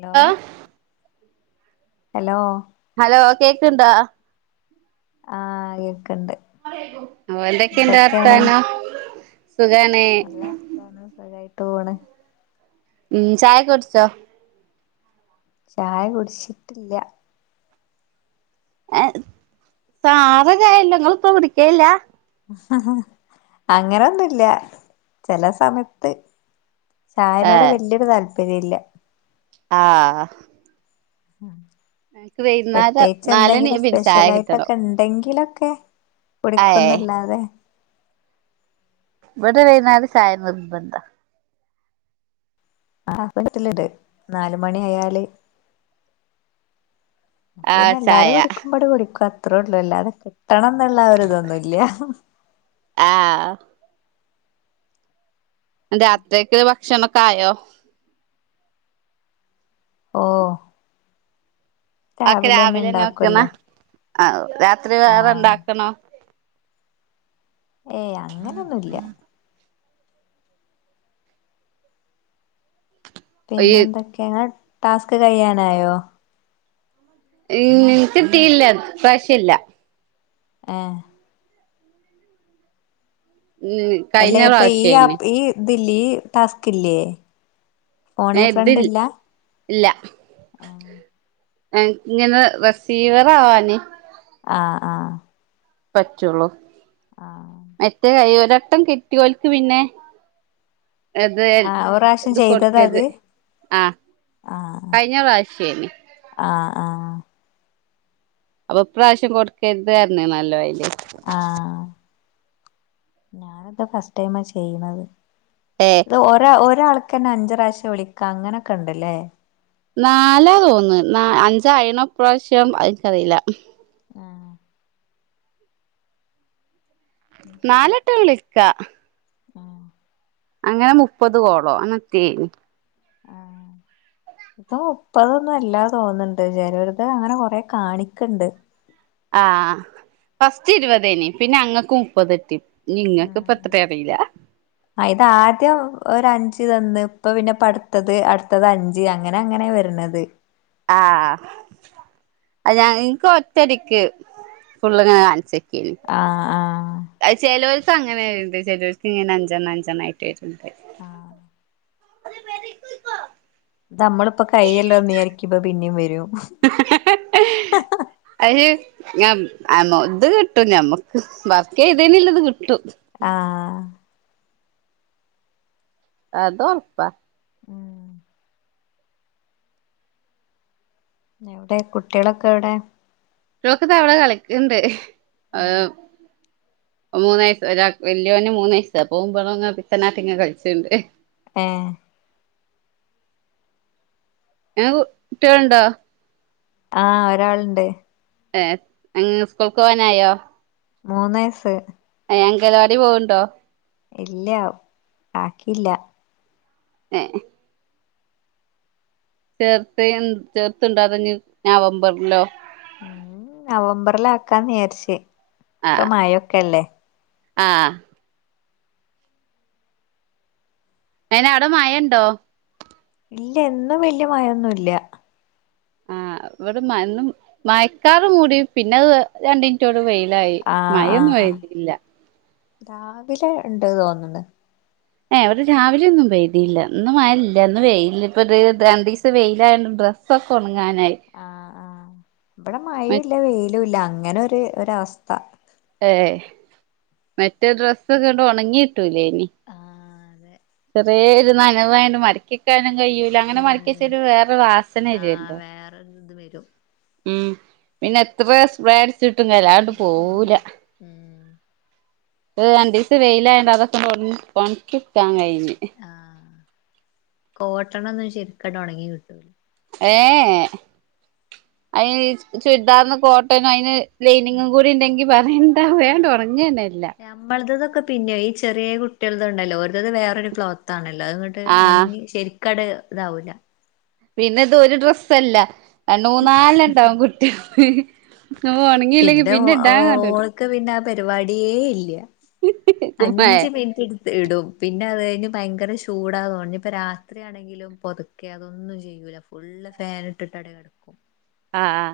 Hello ആ hello hello കേക്കന്താ ആഹ യ ഓ എന്തൊക്കെയ എന്റെ എന്തൊക്കെയാണ് അർത്ഥനോ നല്ല വരത്താനാണ് ട്ടണ് ഉം ചായ കുടിച്ചോ ചായ കുടിച്ചിട്ടില്ല സാറ കയല്ലങ്ങൾ ഇപ്പ പിടിക്കല്ല അങ്ങനൊന്നുമല്ല ചില സമയത്ത് ചായനോട് വലിയൊരു താല് പരിയില്ല ആഹ അഹ് ഉം പ്രത്യേകിച്ച് നാലണി എന്തെങ്കിലും പിന്നെ ചായ സ്പെഷ്യൽ കിട്ടണം ആായിട്ടൊക്കെ ഉണ്ടെങ്കിലൊ ഓക്കെ ഏ കുടിക്കുന്നല്ലാ അതെ ഇവിടെ വൈകുനേരം ചായ നിർബന്ധ ആ ആസബത്തിൽിണ്ട് നാല മണി ആയാല് അപ്പ ആ പിന്നെ ചായ എല്ലാരും കുടിക്കുമ്പോടെ കുടിക്കും റോഡ എല്ലാതൊക്കെ തണെന്നള്ള ഒരുര ഇതൊന്നുമല്ല ആഹ് അ അത്രക്ക ക്ഷമക്കായോ ഓ ഒക്കെ രാവിലെന്നെ വെക്കുന്ന ഇണ്ടാക്കുവല്ലോ ആ രാത്രി വേറെ ആഹ് ഇണ്ടാക്കണോ ഏയ് അങ്ങനൊന്നുംല്ല ഈ പിന്നെ എന്തൊക്കെയങ്ങ ടാസ്ക് കഴ്യാനായോ ഉം ഉം കിട്ടിയില്ല ഈ പ്രാവിശ്യം ഇല്ല ഏ ഉം കഴിഞ്ഞ അല്ലേ ഇപ്പൊ ഈ ആ പ്രാവശ്യേനി ഈ ദില്ലി ഇ ടാസ്കില്ലേ ഇതില് ഇല്ല എ ഇങ്ങനെ റെസീവറാവാന് ആ ആ പറ്റൊ ഒള്ളു മറ്റെ കയ്യ് ഓ രട്ടം കിട്ടിയോൽക്ക് പിന്നെ അതെ ആഹ് ഒരു പ്രാവശ്യം ഇത് ചെയ്തതാ അത് കൊട്ക്കെര്ത് ആ ആഹ് കഴിഞ്ഞ പ്രാവ്ശെയിനി ആഹ് ആഹ് അപ്പം ഇപ്രാവശ്യം കൊട്ക്കെര്ത് പർൺണ അല്ലോ അയിൽ ആ ഞൻ ഇത് ഫസ്റ്റ് ടൈമാ ചെയ്യ്ണെത് ഏഹ് ഇത് ഒരാ ഒരാൾ ഇക്കെന്നെ അഞ്ച് പ്രാവ്ശ്യം വിളിക്കാന്ന് അങ്ങനെ ഒക്കെ ഇണ്ട് ലെ നാലാ തോന്ന് നാ അഞ്ചാ ആയിണോ ഇപ്രാവ്ശ്യം അയ് ഇച്ച് അറീലാ ആ ശരി നാല് വട്ടം വിളി ക്കാ ആഹ് അങ്ങനെ മുപ്പത് കോളോ അങ്ങനെത്തെയെനി ആ ഇപ്പ മുപ്പതൊന്നും അല്ലാ തോന്ന്ണ്ട് ചെലോര്ത് അങ്ങനെ കൊറെ കാണിക്ക്ണ്ട് ആ ഫസ്റ്റ് ഇരുവതെയിനി പിന്നെ അങ്ങക്ക് മുപ്പത്ട്ടി ആ അ ഇത് ആദ്യം ഒര് അൻ ഞ്ച് തന്ന് ഇപ്പ പിന്നെ ഇപ്പ അട്ത്തെത് അഞ്ച് അങ്ങനെ അങ്ങനെ വെര്ണെത് ആ അത് ഞാൻ ഇന്ക് ഒറ്റടിക്ക് ഫുള്ള്ങ്ങനെ കാണിച്ച ക്കേ നി ആ ആ അത് ചെലൊരു- ക്ക് അങ്ങനെ വര്ണ്ട് ചേലോർക്ക് ഇങ്ങനെ അഞ്ചണ്ണം അഞ്ചണ്ണംആയിട്ട് വര്ണ് ണ്ട് ആ [inaudible] നമ്മളിപ്പോ കഴിയല്ലോന്ന് വിചാരിക്കുമ്പോ പിന്നേവരും അയ്ന് ഞാം അമൗ ത്കിട്ടും ഞമ്മക്ക് വർക്ക് ചെയ്തേന് യുള്ളത് കിട്ടും ആ അതോ ഉറപ്പാ ഉം എവിടെ കുട്ടികളൊക്കെ എവിടെ കുട്ടികളൊക്കെ ദാ ഇവിടെ കളിക്ക്ണ്ട് ഉം. [unintelligible] മൂന്ന വയസ്‌ ഒരാക്ക് വല്യോന് മൂന്ന് വയസ്സ് അപ്പോ പടങ്ങനെ [unintelligible] പിത്തനാട്ടി ങ്ങനെ കളിച്ച്ണ്ട് ഏ [unintelligible] കുട്ടികൾണ്ടോ ആ ഒരാള്ണ്ട് ഏ [unintelligible] സ്കൂൾക്ക് പോകാനായോ മൂന്നയസ്സ് അങ്കലവാടി പോവ്ണ്ടോ ഇല്ല ആക്കില്ല ഏ ചേർത്ത് ചേർത്ത് ണ്ടോ അതൊ ഞ്ഞ് നവംബർ ലോ ഉം നവംബറില ആക്കാന്ന് വിചാരിച്ചേ ഇപ്പ മഴക്കെല്ലേ ആ അയിന്അവിടെ മഴണ്ടോ ഇല്ല എന്നും വല്യ മഴൊന്നുംല്ല ആഇവിടെ മ ഇന്ന് മയക്കാറ് മൂടി പിന്നത് രണ്ടിൻറ്റോണ്ട് വെയിലായി ആ ആ മഴൊന്നും പെയ്തില്ല രാവിലെ ണ്ട് തോന്ന്ണ് ഏ ഇവിടെ രാവിലെന്നും പെയ്തില്ല ഇന്ന് മഴ ല്ല ഇന്ന് വെയ്ല് പ്പംത് രണ്ടീസം വെയിലായോണ്ട്ഡ്രസ്സ് ഒക്കെ ഒണങ്ങാനായി ആഹ് ആഹ് ഇവിടെ മഴയും ല്ല വെയിലും ല്ല അങ്ങനൊര് ഒരവസ്ഥ ഏ മറ്റേ ഡ്രസ്സൊക്കെണ്ട് ഉണങ്ങിട്ടൂലേ നി ആഹ് അതെ ചെറിയൊരു നനവായോണ്ട് മടക്കിക്കാ കയൂല അങ്ങനെ ഉം മടക്കി െച്ചരു വേറെ രു വാസന രുല്ലോ ത് വരും ഉം പിന്നെ എത്ര സ്പ്രെ ചിട്ടും കാര്യല്ല ആണ്ട് പോവൂല ഉം പ്പ രണ്ടീസംവെയിലായോണ്ട്അതൊക്കെ ഒന്നങ്ങിഒണക്കിക്കാൻ കഴിഞ്ഞ് കോട്ട നൊന്നും ശരിക്കാട്ട്ഉണങ്ങി കിട്ടൂല ഏഹേ അയന് ചുരിദാർന് കോട്ടന് അയ്ന് ഉം ലൈനിങ്ങും കൂടി ഉണ്ടെങ്കി പറയണ്ടവേണ്ട് ഉണങ്ങന്നെല്ല ക്കെ പിന്നെ ഈ ചെറിയ കുട്ടി ൾത് ണ്ടല്ലോ ഓൽദദ് വേറൊരു ക്ലോത്താണ് എല്ലാങ്ങട്ട് ആ ഉണങ്ങി ശരിക്കാണ്ട് ഇതാവുല പിന്നെ ഇത് ഒര് ഡ്രസ്സല്ല രണ്ട് മൂന്നാലണ്ണം ണ്ടാവും കുട്ടോൾത് ഓ ഒണങ്ങിയില്ലെങ്കി ഇന്റെ പിന്നെ ഇടാ ങ്ങട്ട് ഓൾക്ക് പിന്നെ ആ പരിപാടിയേ ഇല്ല കുമ്മേ അഞ്ച് മിനിറ്റ് ട്ത്ത് ഇടും പിന്നെ പിന്നെ അത് കഴിഞ്ഞ് ഭയങ്കര ചൂടാ തോന്ന ഇപ്പ രാത്രിയാണെങ്കിലും പൊതുക്കെ അതൊന്നും ചെയ്യൂല ഫുള്ള് ഫാൻ ഇട്ടിട്ട് അട് കിടക്കും അ ആ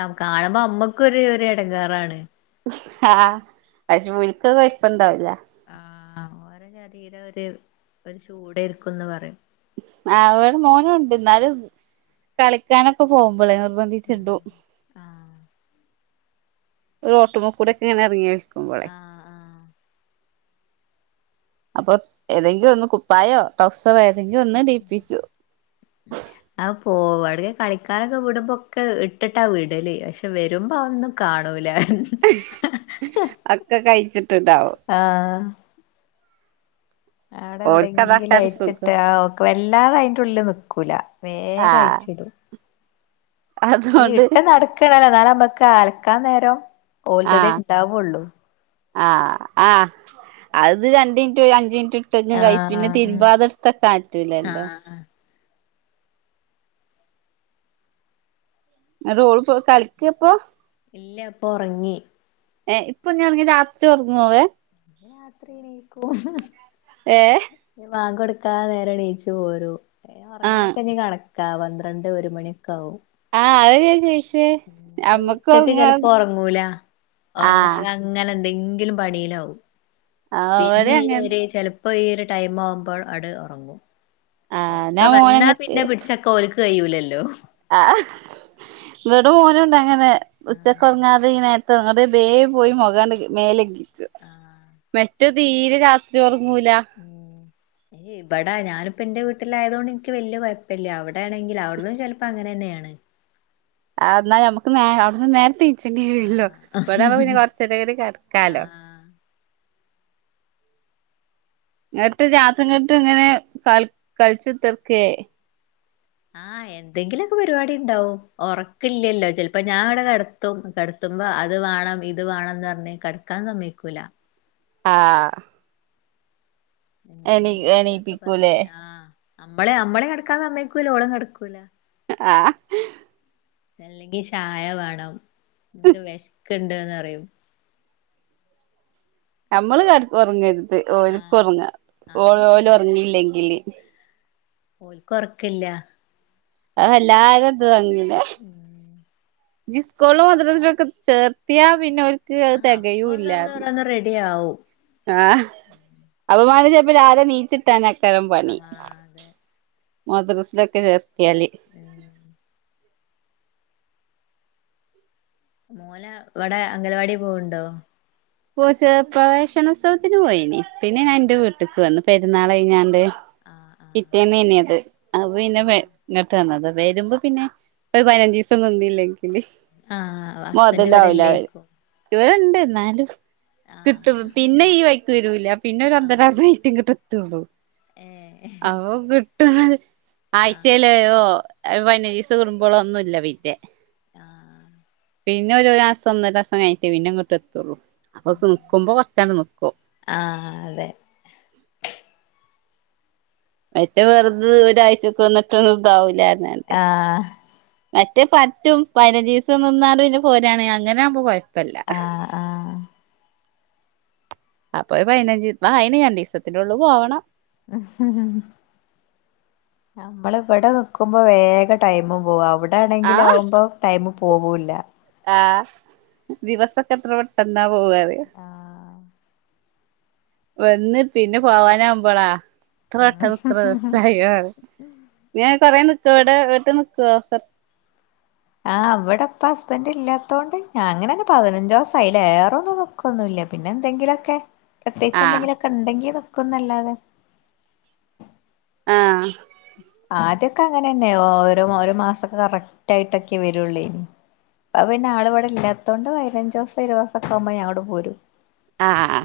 ആ കാണുമ്പോ നമ്മക്കും ഒരു ഇടങ്ങേറാണ് ആ പക്ഷേ ഓൽക്ക് അത് കൊഴപ്പംണ്ടാവൂല ആ ഓരോ ജാതിയില് ഒരു ഒരു ചൂടേര്ക്കുംന്ന് പറയും ആ ഇവടെ മോനുണ്ട് ന്നാലും കളിക്കാനൊക്കെ പോകുമ്പളേ നിർബന്ധിച്ചിടും ആഹ് റോഡ് മ കൂടെ ക്കെ ഇങ്ങനെ ഇറങ്ങി ക്കുമ്പോളെ ആഹ് ആഹ് അപ്പൊ ഏതെങ്കിലും ഒന്ന് കുപ്പായോ ടൗ സ് റൊ ഏതെങ്കി ഒന്ന്ടീ പ്പിച്ചു വര് കളിക്കാനൊക്കെ വിടുമ്പോക്കെ ഇട്ടിട്ടാ വിടല് പക്ഷെ വരുമ്പോ അ ഒന്നും കാണൂല ഒക്കെ കഴിച്ച് ആഹ് അവിടെ എവിടെങ്കിലും ഓൽക്കതക്കാണ് അയിച്ചിട്ട് സുഖം ആ ഓക്ക് വല്ലാതെ അയിന്റെ ഉള്ളില് നിക്കൂല വേഗം ആഹ് അയ്ച്ചിടും ഏ അതുകൊണ്ട് ഇട്ട് നടക്ക്ണ ന്നാ ലമ്മക്ക് ക്കാൽക്കാ നേരം ഓൽത തെ ണ്ടാവുള്ളൂ ആആ അത് രണ്ടിൻറ്റു അഞ്ചിൻ റ്റു ഇട്ടങ്ങ്കഴിച്ച് പിന്നെ ആഹ് ഉം തിരുമ്പാതെ ഇട്ത്തക്കാ പറ്റൂലല്ലോ ആഹ് ങ്ങട്ട് ഓള് കളിക്കാപ്പൊ ഇല്ലപ്പൊറങ്ങി ഏ ഇപ്പൊ ഞ്ഞ് ഉറങ്ങിയാ രാത്രി ഉറങ്ങോ അവൻ ഏഹ് വാങ്കൊട് ക്കാ നേരം എണീച്ചു പോരും ആഹ് ഉറങ്ങലൊക്കെ ഇനി കണ ക്കാ പന്ത്രണ്ട് ഒരു മണിയൊക്കെ ആവും ആ അത് ഞാൻ ചോയിച്ച് അത് ഉച്ചക്ക് ചെലപ്പോ ഉറങ്ങൂല ആഹ് ഉറങ്ങാതെ അങ്ങനെ എന്തെങ്കിലും പണിയിലാവും ആ അവര് അങ്ങനെ പ്പൊ ഈ ഒരു ടൈം ആവുമ്പോൾ അട് ഒറങ്ങും ആഹ് ഒറക്കെ ന്നാ വന്നാ പിന്നെ പിടിച്ചക്കാൻ ഓൽക്ക് കയ്യൂലല്ലോ ആ ഇവിടെ മോനുണ്ട് അങ്ങനെ ആഹ് ഉച്ചക്ക് ഉറങ്ങാതെ ഈ നേരത്തെ ഇന്നിട്ട് ബേ പോയി മുഖാണ്ട് മേലെകി ആഹ് [unintelligible] റ്റ തീരെ രാത്രി ഉറക്കം ങ്ങൂല ഏയ്‌ ഇവിടാ ഞാനിപ്പോ എന്റെ വീട്ടിലായത് കൊണ്ട് എനിക്ക് വലിയ കുഴപ്പല്ല അവിടെ ആണെങ്കിൽ അവിടന്നും ചിലപ്പോ അങ്ങനെ തന്നെയാണ് എന്നാൽ നമുക്ക് നേ അവിടുന്ന് നേരത്തെ [inaudible] ല്ലോ ഇവിടആവുമ്പോ പിന്നെ ആഹ് കൊറച്ചേരേം കൂടി കിടക്കാലോ എനിട്ട് രാത്രി ഇങ്ങട്ട് ഇങ്ങനെ ക കളിച്ചു തീർക്കേ ആ എന്തെങ്കിലുമൊക്കെ പരിപാടി ഉണ്ടാവും ഉറക്കല്ലല്ലോ ചിലപ്പോ ഞാൻ ഇവിടെ കിടത്തും കിടത്തുമ്പോ അത് വേണം ഇത് വേണംന്ന് പറഞ്ഞ് കിടക്കാൻ സമ്മയിക്കൂല ആ എന്തെങ്കിലൊക്കെ എണീപ്പിക്കൂലേ പറഞ്ഞ് ആ നമ്മളെ നമ്മളെ കിടക്കാൻ സമ്മയക്കൂല്ല ഓളും കിടക്കൂല്ല ആ അല്ലെങ്കിൽ ചായ വേണം എനിക്ക് വെഷ് ക്കണ്ട്ന്ന് പറയും നമ്മള് കെടന്ന് ഉറങ്ങരുത് ഓൽക്ക് ആഹ് ഉറങ്ങ ഓ ആഹ് ഓല് ഉറങ്ങിയില്ലെങ്കില് ഉ ഓൽക്ക് ഉറക്കല്ല്യ അ അല്ലാ അതു അങനെ [inaudible] ഞ്ഞ് ഉസ്കോളൊ മദ്രസത്തിലൊക്കെ ചേർത്തിയാ പിന്നെ ഓൽക്ക് ആ അത് അപ്പൊന്ന്ന്ന്ന്ന് റെഡി ആവും ആ അപമാനിച്ച ഇഞ്പ്പോ രാവിലെ നീച്ച് കിട്ടാനാ ക്കരാം പണി ആഹ് അതെ മദ്രസലക്കെ ചേർത്തി ചേർത്തിയാൽ ഉം മോനെഇവടെ അംഗലവാടി പോവണ്ടോ പോ ചെ പ്രവേശനോത്സവത്തിന് പോയിനി പിന്നെ ഞാൻ ആഹ് എൻന്റെ വീട്ടേക്ക് വന്നു പെരുന്നാൾ കഴിഞ്ഞാണ്ട് ആഹ് ആഹ് പിറ്റേന്നെനി അത് അപ്പോ പിന്നെ വരുമ്പോ പിന്നെ ഒരു പതിനഞ്ച് ദിവസം നിന്നില്ലെങ്കിൽ ആഹ ആഹ ഹസ്ബൻറ് ഇവിടെ ഇല്ലേക്കും ഇവിടുണ്ട് ഇന്നാലും കിട്ടും പിന്നെ ആഹ് ഈ വൈക്ക് വരൂല പിന്നെ ഒരു ആഹ് ഒന്നരാസം കഴിഞ്ഞിട്ടേ കി [unintelligible] ഏഹ് അ [unintelligible] [unintelligible] ആഹ് ആഴ്ച്ചയിലോ ഒരു പതിനഞ്ചു ദിവസം കടുുമ്പോള ഒന്നുമില്ല പിന്നെ ആഹ് പിന്നെ ഒരു മാസം ഒന്നരാസം കഴിഞ്ഞിട്ടേ പിന്നെ ഇങ്ങോട്ട് എത്തുള്ളൂ അപ്പൊക്ക നിക്കുമ്പോ കൊറച്ചെങ്ങാട്ട് നിക്കും ആഹ് അതെ മറ്റേ വെറുത് ഒരാഴ്ചക്കെ വന്നിട്ടൊന്നും ഇതാവില്ല ആഹ് മറ്റേ പറ്റുംപതിനഞ്ചു ദിവസം നിന്നാലും പിന്നെ പോരാണ് അങ്ങനെ ആവുമ്പോ കോയ പ്പല്ല ആഹ് ആഹ് അപ്പൊ പതിനഞ്ച് അയിന് രണ്ട് ദിവസത്തിന്റെ ഉള്ളിൽ പോവണം [unintelligible] നമ്മൾ ഇവിടെ നിക്കുമ്പോ വേഗം ടൈമും പോവാ അവിടെ ആ ആണെങ്കിലാവുമ്പോ ടൈം പോവൂല്ല ആ ദിവസൊക്കെ എത്ര പെട്ടെന്നാ പോവാറിയോ ആഹ് വന്ന് പിന്നെ പോവാനാവുമ്പോളാ എത്ര പെട്ടന്നാ ഇത്രദിവസയിന്നോ ഞാൻ കൊറേ എവിടെ വീട്ട് നിക്കുവാ ആ അവിടെപ്പം ഹസ്ബന്റ് ഇല്ലാത്തോണ്ട് ഞാ അങ്ങനന്നെ പതിനഞ്ചോസം അയില്ലേറൊന്നും നിക്കൊന്നുമില്ല പിന്നെ എന്തെങ്കിലൊക്കെ പ്രത്യേച്ച് ആ എന്തെങ്കിലൊക്കെ ഉണ്ടെങ്കിൽ ക്കുംന്നല്ലാതെ ആ ആദ്യൊക്കെ അങ്ങനെ തന്നെയ ഓരോ ഒരു മാസൊക്കെ കറക്റ്റയിട്ടൊക്കെ വരുള്ളൂ ഇനി അപ്പ പിന്നെ ആള ഇവിടെ ഇല്ലാത്തൊണ്ട് പതിനഞ്ചു ദിവസം ഇരുപത് ദിവസക്കെ ആവുമ്പോ ഞാങ്ങട് പോരും ആ അആ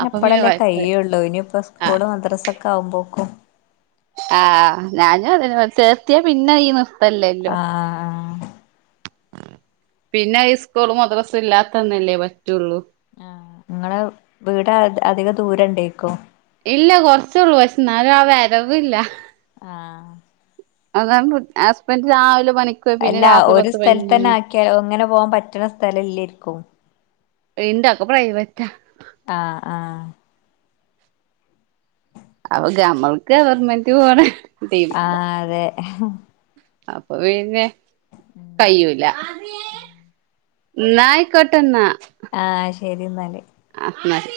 ന്നെ അപ്പളല്ലേ കഴിയ്യുള്ളൂ ഇനി പ്പ സ്കൂള് മദ്രാസ ഒക്കെ ആവുമ്പോ ക്കൊ ആ ഞാനും അത് ന്ന ചേർത്തിയ പിന്നെ ഈ നി ആ ആ പിന്നെ ഹൈ സ്കൂള് മദ്രസ ഇല്ലാത്തന്നല്ലേ പറ്റുള്ളൂ ആ നിങ്ങള് വീട് അധി അധിക ദൂര ഉണ്ടേക്കോ ഇല്ല കൊറച്ചുള്ളൂ പക്ഷെ എന്നാലും ആ വരവില്ല ആ അതാണ് കു ഹസ്ബന്റ് രാവില അല്ല ഒരു സ്ഥലത്തന്നെ ആക്കിയാ അങ്ങനെ പോകൻ പറ്റണ സ്ഥലല്ല്യാ രിക്കും ന്റക്കെ പ്രൈവറ്റാ ആ ആ അവക്ക് അമ്മൾക്ക് ഗവർമെന്റ് പോണ ടീം ആ ഇതാ അതെ അപ്പൊ പിന്നെ കയ്യൂല ന്നായിക്കോട്ടെന്നാ ആ ശരി എന്നാല് അ ന്നാ ശെ